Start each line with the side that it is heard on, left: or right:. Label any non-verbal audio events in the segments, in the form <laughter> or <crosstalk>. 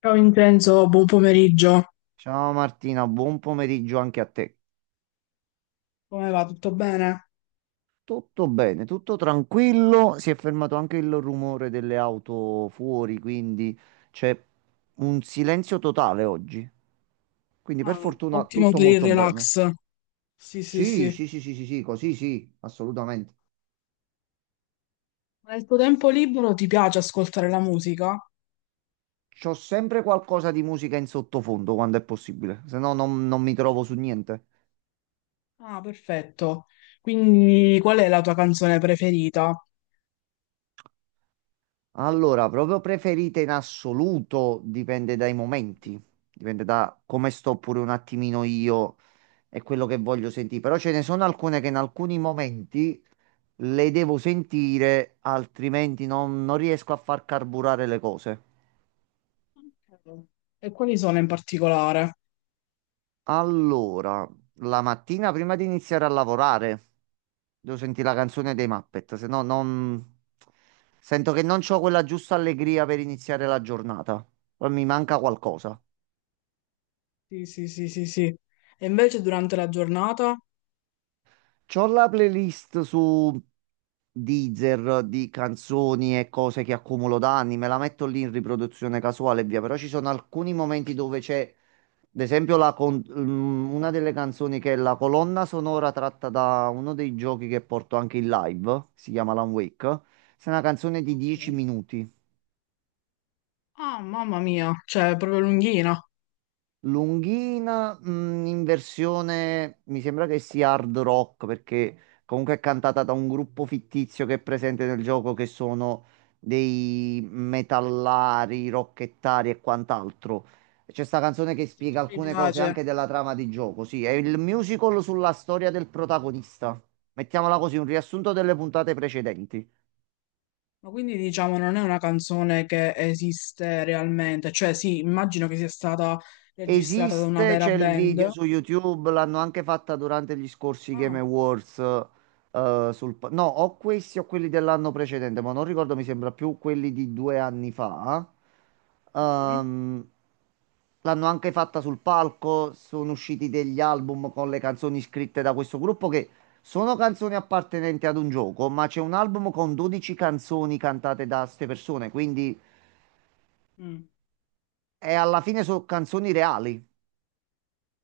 left: Ciao Vincenzo, buon pomeriggio.
right: Ciao Martina, buon pomeriggio anche a te.
left: Come va? Tutto bene?
right: Tutto bene, tutto tranquillo. Si è fermato anche il rumore delle auto fuori, quindi c'è un silenzio totale oggi. Quindi per
left: Ah,
right: fortuna
left: ottimo
right: tutto
left: per il
right: molto bene.
left: relax. Sì, sì,
right: Sì,
left: sì.
right: sì, sì, sì, sì, sì, così sì, assolutamente.
left: Ma nel tuo tempo libero ti piace ascoltare la musica?
right: C'ho sempre qualcosa di musica in sottofondo quando è possibile, se no non mi trovo su niente.
left: Ah, perfetto. Quindi qual è la tua canzone preferita?
right: Allora, proprio preferite in assoluto dipende dai momenti, dipende da come sto pure un attimino io è quello che voglio sentire. Però ce ne sono alcune che in alcuni momenti le devo sentire, altrimenti non riesco a far carburare le cose.
left: Ok. E quali sono in particolare?
right: Allora, la mattina prima di iniziare a lavorare, devo sentire la canzone dei Muppet, se no non... Sento che non ho quella giusta allegria per iniziare la giornata. Poi mi manca qualcosa.
left: Sì, sì, sì, sì, sì. E invece durante la giornata?
right: C'ho la playlist su Deezer di canzoni e cose che accumulo da anni, me la metto lì in riproduzione casuale e via, però ci sono alcuni momenti dove c'è, ad esempio, una delle canzoni che è la colonna sonora tratta da uno dei giochi che porto anche in live, si chiama Alan Wake, è una canzone di 10
left: Ok.
right: minuti.
left: Ah, mamma mia, cioè è proprio lunghina.
right: Lunghina, in versione mi sembra che sia hard rock perché comunque è cantata da un gruppo fittizio che è presente nel gioco che sono dei metallari, rockettari e quant'altro. C'è sta canzone che spiega
left: Mi
right: alcune cose
left: piace.
right: anche della trama di gioco. Sì, è il musical sulla storia del protagonista. Mettiamola così, un riassunto delle puntate precedenti.
left: Ma quindi diciamo non è una canzone che esiste realmente, cioè sì, immagino che sia stata registrata da una
right: Esiste,
left: vera
right: c'è il video
left: band.
right: su YouTube, l'hanno anche fatta durante gli scorsi Game
left: Ah,
right: Awards. No, o questi o quelli dell'anno precedente, ma non ricordo, mi sembra più quelli di 2 anni fa.
left: mhm,
right: Ehm, L'hanno anche fatta sul palco, sono usciti degli album con le canzoni scritte da questo gruppo che sono canzoni appartenenti ad un gioco, ma c'è un album con 12 canzoni cantate da ste persone, quindi
left: mm.
right: è alla fine sono canzoni reali.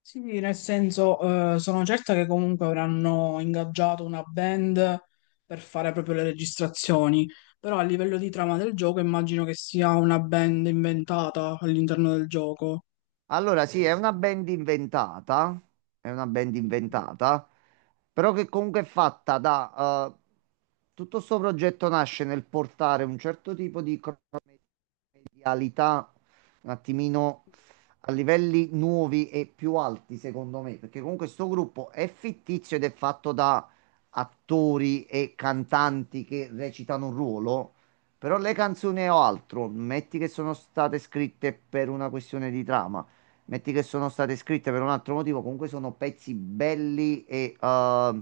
left: Sì, nel senso sono certa che comunque avranno ingaggiato una band per fare proprio le registrazioni, però a livello di trama del gioco immagino che sia una band inventata all'interno del gioco.
right: Allora, sì, è una band inventata, è una band
left: Mhm.
right: inventata, però che comunque è fatta da... tutto sto progetto nasce nel portare un certo tipo di cronometria realità un attimino a livelli nuovi e più alti, secondo me, perché comunque questo gruppo è fittizio ed è fatto da attori e cantanti che recitano un ruolo, però le canzoni o altro, metti che sono state scritte per una questione di trama. Metti che sono state scritte per un altro motivo, comunque sono pezzi belli e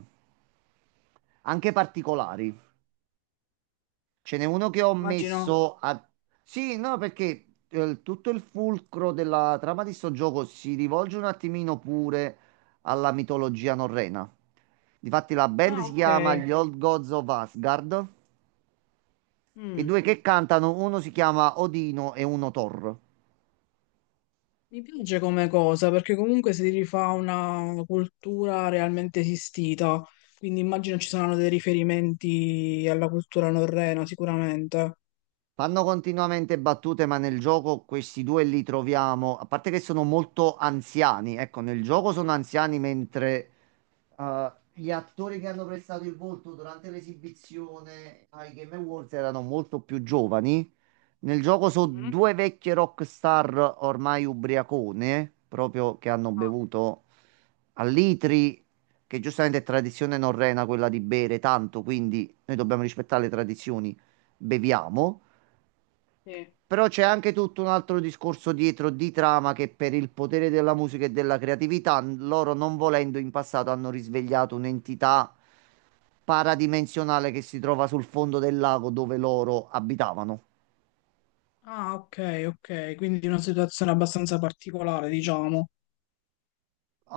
right: anche particolari. Ce n'è uno che ho
left: Immagino.
right: messo a... Sì, no, perché tutto il fulcro della trama di sto gioco si rivolge un attimino pure alla mitologia norrena. Difatti la band
left: Ah,
right: si chiama
left: ok.
right: gli Ok. Old Gods of Asgard e i
left: Mm.
right: due che cantano, uno si chiama Odino e uno Thor.
left: Mi piace come cosa perché comunque si rifà una cultura realmente esistita, quindi immagino ci saranno dei riferimenti alla cultura norrena sicuramente.
right: Fanno continuamente battute, ma nel gioco questi due li troviamo, a parte che sono molto anziani, ecco, nel gioco sono anziani mentre gli attori che hanno prestato il volto durante l'esibizione ai Game Awards erano molto più giovani. Nel gioco sono
left: Mhm.
right: due vecchie rockstar ormai ubriacone, proprio che hanno
left: Ah,
right: bevuto a litri, che giustamente è tradizione norrena quella di bere tanto, quindi noi dobbiamo rispettare le tradizioni, beviamo.
left: sì.
right: Però c'è anche tutto un altro discorso dietro di trama che per il potere della musica e della creatività, loro non volendo in passato hanno risvegliato un'entità paradimensionale che si trova sul fondo del lago dove loro abitavano.
left: Ah, ok, ok, quindi una situazione abbastanza particolare, diciamo.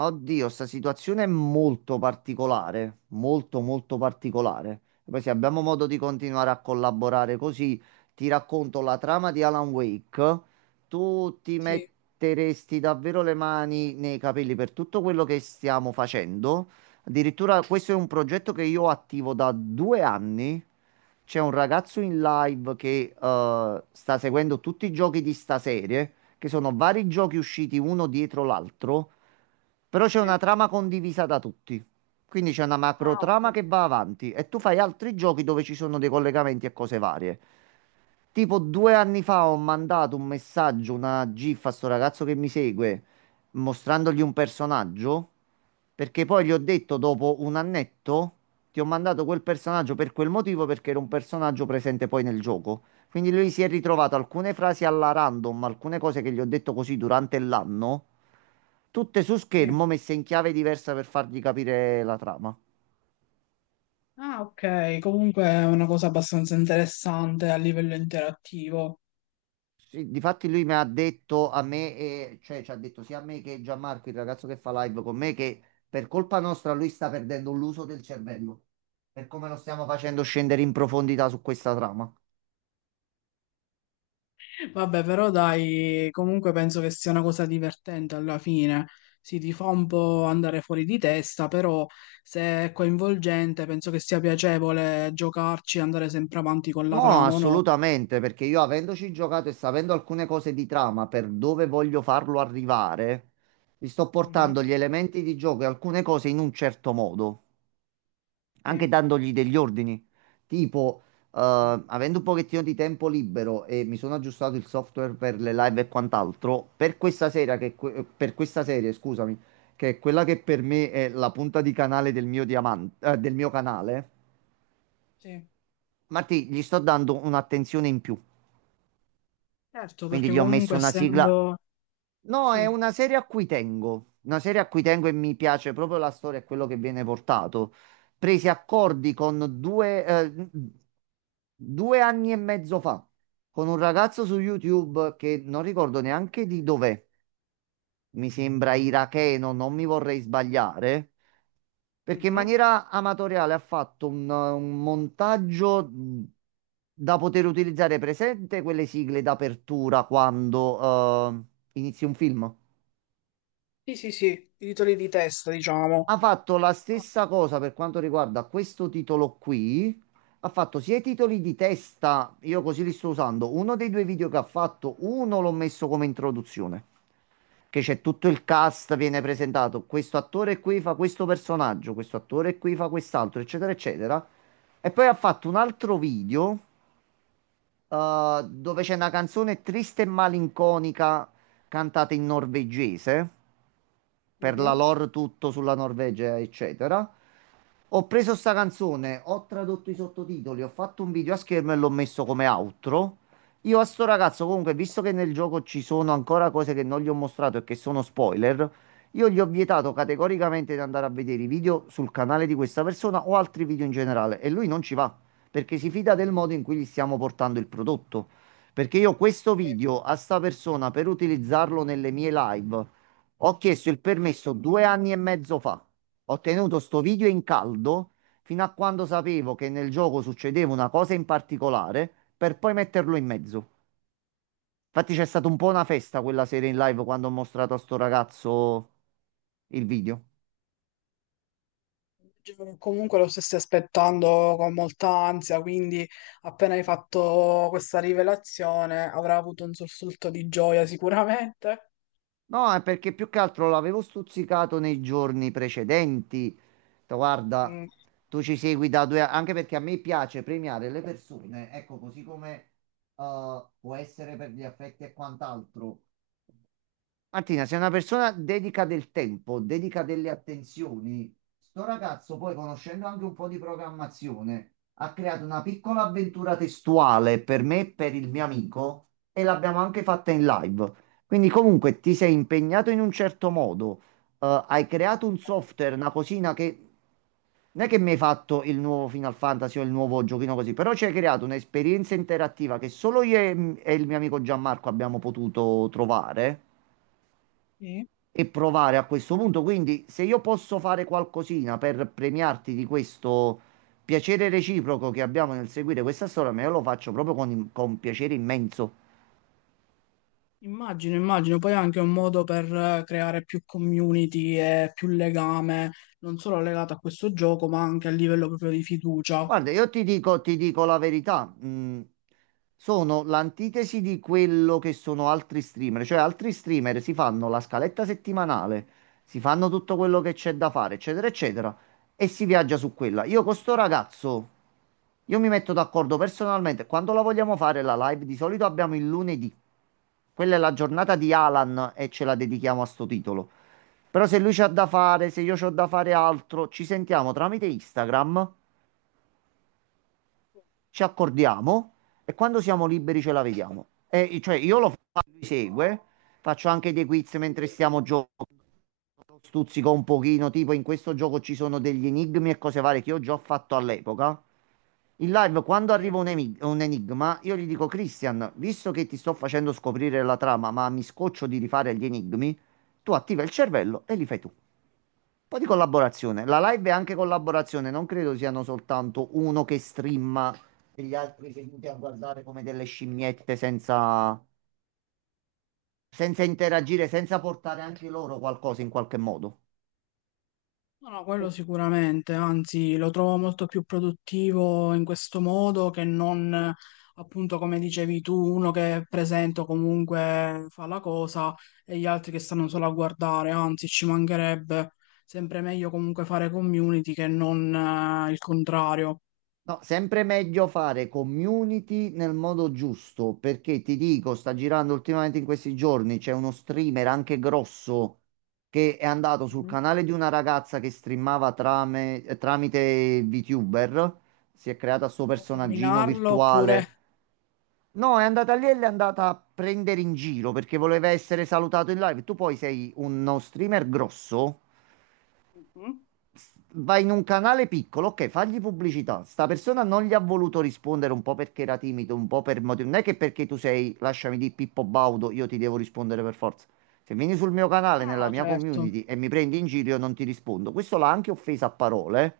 right: Oddio, sta situazione è molto particolare, molto molto particolare. Poi se abbiamo modo di continuare a collaborare così, ti racconto la trama di Alan Wake. Tu ti
left: Sì,
right: metteresti davvero le mani nei capelli per tutto quello che stiamo facendo. Addirittura questo è un progetto che io attivo da 2 anni. C'è un ragazzo in live che sta seguendo tutti i giochi di sta serie, che sono vari giochi usciti uno dietro l'altro. Però c'è una
left: sì.
right: trama condivisa da tutti. Quindi c'è una macro
left: Ah,
right: trama
left: ok.
right: che va avanti e tu fai altri giochi dove ci sono dei collegamenti e cose varie. Tipo 2 anni fa ho mandato un messaggio, una GIF a sto ragazzo che mi segue, mostrandogli un personaggio, perché poi gli ho detto dopo un annetto, ti ho mandato quel personaggio per quel motivo, perché era un personaggio presente poi nel gioco. Quindi lui si è ritrovato alcune frasi alla random, alcune cose che gli ho detto così durante l'anno, tutte su
left: Sì.
right: schermo messe in chiave diversa per fargli capire la trama.
left: Ah, ok, comunque è una cosa abbastanza interessante a livello interattivo.
right: Sì, difatti lui mi ha detto a me, cioè ci ha detto sia a me che Gianmarco, il ragazzo che fa live con me, che per colpa nostra lui sta perdendo l'uso del cervello, per come lo stiamo facendo scendere in profondità su questa trama.
left: Vabbè, però dai, comunque penso che sia una cosa divertente alla fine. Sì, ti fa un po' andare fuori di testa, però se è coinvolgente, penso che sia piacevole giocarci e andare sempre avanti con la
right: No,
left: trama, o no?
right: assolutamente, perché io avendoci giocato e sapendo alcune cose di trama per dove voglio farlo arrivare, gli sto
left: Mhm.
right: portando gli elementi di gioco e alcune cose in un certo modo, anche
left: Sì,
right: dandogli degli ordini. Tipo,
left: mm,
right: eh, avendo un pochettino di tempo libero e mi sono aggiustato il software per le live e quant'altro, per questa sera che, per questa serie, scusami, che è quella che per me è la punta di canale del mio diamante, del mio canale,
left: sì.
right: Martì, gli sto dando un'attenzione in più.
left: Certo,
right: Quindi
left: perché
right: gli ho messo
left: comunque
right: una sigla.
left: essendo...
right: No, è
left: Sì.
right: una serie a cui tengo. Una serie a cui tengo e mi piace proprio la storia e quello che viene portato. Presi accordi con due anni e mezzo fa, con un ragazzo su YouTube che non ricordo neanche di dov'è. Mi sembra iracheno, non mi vorrei sbagliare. Perché in
left: Mhm.
right: maniera amatoriale ha fatto un montaggio da poter utilizzare presente quelle sigle d'apertura quando inizi un film.
left: Sì, sì, sì, i titoli di testa, diciamo.
right: Ha fatto la stessa cosa per quanto riguarda questo titolo qui. Ha fatto sia i titoli di testa, io così li sto usando. Uno dei due video che ha fatto, uno l'ho messo come introduzione, che c'è tutto il cast, viene presentato. Questo attore qui fa questo personaggio, questo attore qui fa quest'altro, eccetera, eccetera. E poi ha fatto un altro video, dove c'è una canzone triste e malinconica cantata in norvegese per la
left: Mhm.
right: lore tutto sulla Norvegia, eccetera. Ho preso sta canzone, ho tradotto i sottotitoli, ho fatto un video a schermo e l'ho messo come outro. Io a sto ragazzo, comunque, visto che nel gioco ci sono ancora cose che non gli ho mostrato e che sono spoiler, io gli ho vietato categoricamente di andare a vedere i video sul canale di questa persona o altri video in generale e lui non ci va perché si fida del modo in cui gli stiamo portando il prodotto. Perché io questo video a sta persona per utilizzarlo nelle mie live ho chiesto il permesso 2 anni e mezzo fa. Ho tenuto sto video in caldo fino a quando sapevo che nel gioco succedeva una cosa in particolare per poi metterlo in mezzo. Infatti c'è stata un po' una festa quella sera in live quando ho mostrato a sto ragazzo il video.
left: Comunque lo stessi aspettando con molta ansia, quindi appena hai fatto questa rivelazione avrà avuto un sussulto di gioia <laughs> sicuramente.
right: No, è perché più che altro l'avevo stuzzicato nei giorni precedenti. Ho detto, Guarda,
left: Mm.
right: tu ci segui da 2 anni, anche perché a me piace premiare le persone, ecco, così come può essere per gli affetti e quant'altro. Martina, sei una persona dedica del tempo, dedica delle attenzioni. Sto ragazzo, poi conoscendo anche un po' di programmazione, ha creato una piccola avventura testuale per me e per il mio amico e l'abbiamo anche fatta in live. Quindi comunque ti sei impegnato in un certo modo, hai creato un software, una cosina che non è che mi hai fatto il nuovo Final Fantasy o il nuovo giochino così, però ci hai creato un'esperienza interattiva che solo io e il mio amico Gianmarco abbiamo potuto trovare
left: Sì.
right: e provare a questo punto. Quindi, se io posso fare qualcosina per premiarti di questo piacere reciproco che abbiamo nel seguire questa storia, me lo faccio proprio con piacere immenso.
left: Immagino, immagino, poi è anche un modo per creare più community e più legame, non solo legato a questo gioco, ma anche a livello proprio di fiducia.
right: Guarda, io ti dico la verità, sono l'antitesi di quello che sono altri streamer, cioè altri streamer si fanno la scaletta settimanale, si fanno tutto quello che c'è da fare, eccetera, eccetera, e si viaggia su quella. Io con sto ragazzo, io mi metto d'accordo personalmente, quando la vogliamo fare la live, di solito abbiamo il lunedì, quella è la giornata di Alan e ce la dedichiamo a sto titolo. Però se lui c'ha da fare, se io c'ho da fare altro, ci sentiamo tramite Instagram ci accordiamo e quando siamo liberi ce la vediamo. E, cioè, io lo faccio, lui segue, faccio anche dei quiz mentre stiamo giocando, stuzzico un pochino, tipo in questo gioco ci sono degli enigmi e cose varie che io già ho fatto all'epoca. In live, quando arriva un enigma, io gli dico, Christian, visto che ti sto facendo scoprire la trama, ma mi scoccio di rifare gli enigmi, tu attiva il cervello e li fai tu po' di collaborazione. La live è anche collaborazione, non credo siano soltanto uno che streama e gli altri seduti a guardare come delle scimmiette senza interagire, senza portare anche loro qualcosa in qualche modo.
left: No, no, quello sicuramente, anzi lo trovo molto più produttivo in questo modo che non, appunto, come dicevi tu, uno che è presente o comunque fa la cosa e gli altri che stanno solo a guardare, anzi ci mancherebbe sempre meglio comunque fare community che non il contrario.
right: No, sempre meglio fare community nel modo giusto, perché ti dico, sta girando ultimamente in questi giorni, c'è uno streamer anche grosso che è andato sul
left: Mhm.
right: canale di una ragazza che streamava tramite VTuber, si è creata sto
left: Può
right: personaggino
left: nominarlo oppure...
right: virtuale. No, è andata lì e l'è andata a prendere in giro perché voleva essere salutato in live. Tu poi sei uno streamer grosso
left: Mhm.
right: vai in un canale piccolo, ok, fagli pubblicità. Sta persona non gli ha voluto rispondere un po' perché era timido, un po' per motivi. Non è che perché tu sei, lasciami di Pippo Baudo, io ti devo rispondere per forza. Se vieni sul mio
left: No,
right: canale,
left: no,
right: nella
left: no,
right: mia
left: certo.
right: community e mi prendi in giro, io non ti rispondo. Questo l'ha anche offesa a parole. Eh.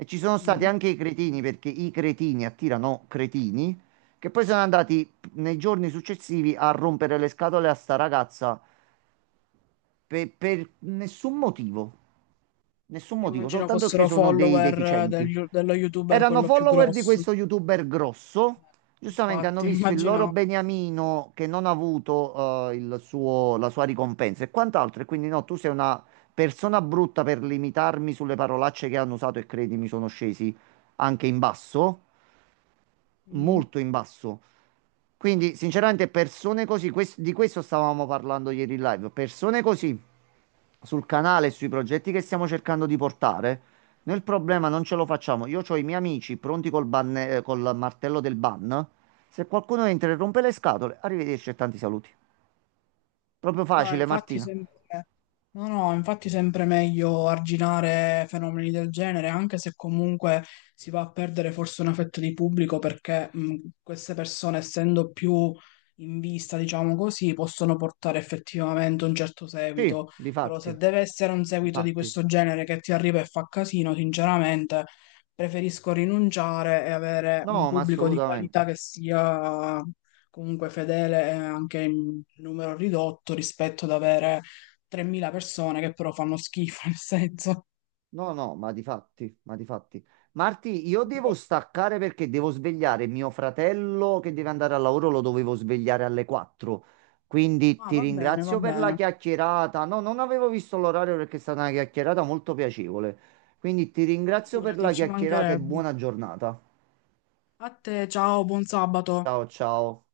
right: E ci sono stati
left: Mm.
right: anche i cretini, perché i cretini attirano cretini, che poi sono andati nei giorni successivi a rompere le scatole a sta ragazza per nessun motivo. Nessun motivo,
left: Immagino
right: soltanto perché
left: fossero
right: sono dei
left: follower
right: deficienti.
left: dello youtuber
right: Erano
left: quello più
right: follower di
left: grosso.
right: questo youtuber grosso. Giustamente hanno
left: Infatti,
right: visto il loro
left: immaginavo.
right: beniamino che non ha avuto la sua ricompensa e quant'altro. E quindi no, tu sei una persona brutta per limitarmi sulle parolacce che hanno usato e credimi, sono scesi anche in basso,
left: Mm.
right: molto in basso. Quindi, sinceramente, persone così, di questo stavamo parlando ieri in live, persone così sul canale e sui progetti che stiamo cercando di portare, noi il problema non ce lo facciamo. Io ho i miei amici pronti col martello del ban. Se qualcuno entra e rompe le scatole, arrivederci e tanti saluti. Proprio
left: No, no,
right: facile,
left: infatti
right: Martina.
left: sempre, no, no, infatti sempre meglio arginare fenomeni del genere, anche se comunque si va a perdere forse un affetto di pubblico perché mm, queste persone, essendo più in vista, diciamo così, possono portare effettivamente un certo
right: Sì,
left: seguito. Però se
right: difatti,
left: deve essere un seguito di
right: difatti.
left: questo genere che ti arriva e fa casino, sinceramente preferisco rinunciare e avere un
right: No, ma
left: pubblico di
right: assolutamente.
left: qualità che sia comunque fedele è anche in numero ridotto rispetto ad avere 3.000 persone che però fanno schifo, <laughs> nel senso.
right: No, no, ma di fatti, ma di fatti. Marti, io devo staccare perché devo svegliare mio fratello che deve andare al lavoro, lo dovevo svegliare alle 4. Quindi
left: Ah,
right: ti
left: va bene, va
right: ringrazio per la
left: bene.
right: chiacchierata. No, non avevo visto l'orario perché è stata una chiacchierata molto piacevole. Quindi ti
left: Ma
right: ringrazio per
left: figurati,
right: la
left: ci
right: chiacchierata e
left: mancherebbe.
right: buona giornata.
left: A te, ciao, buon sabato.
right: Ciao, ciao.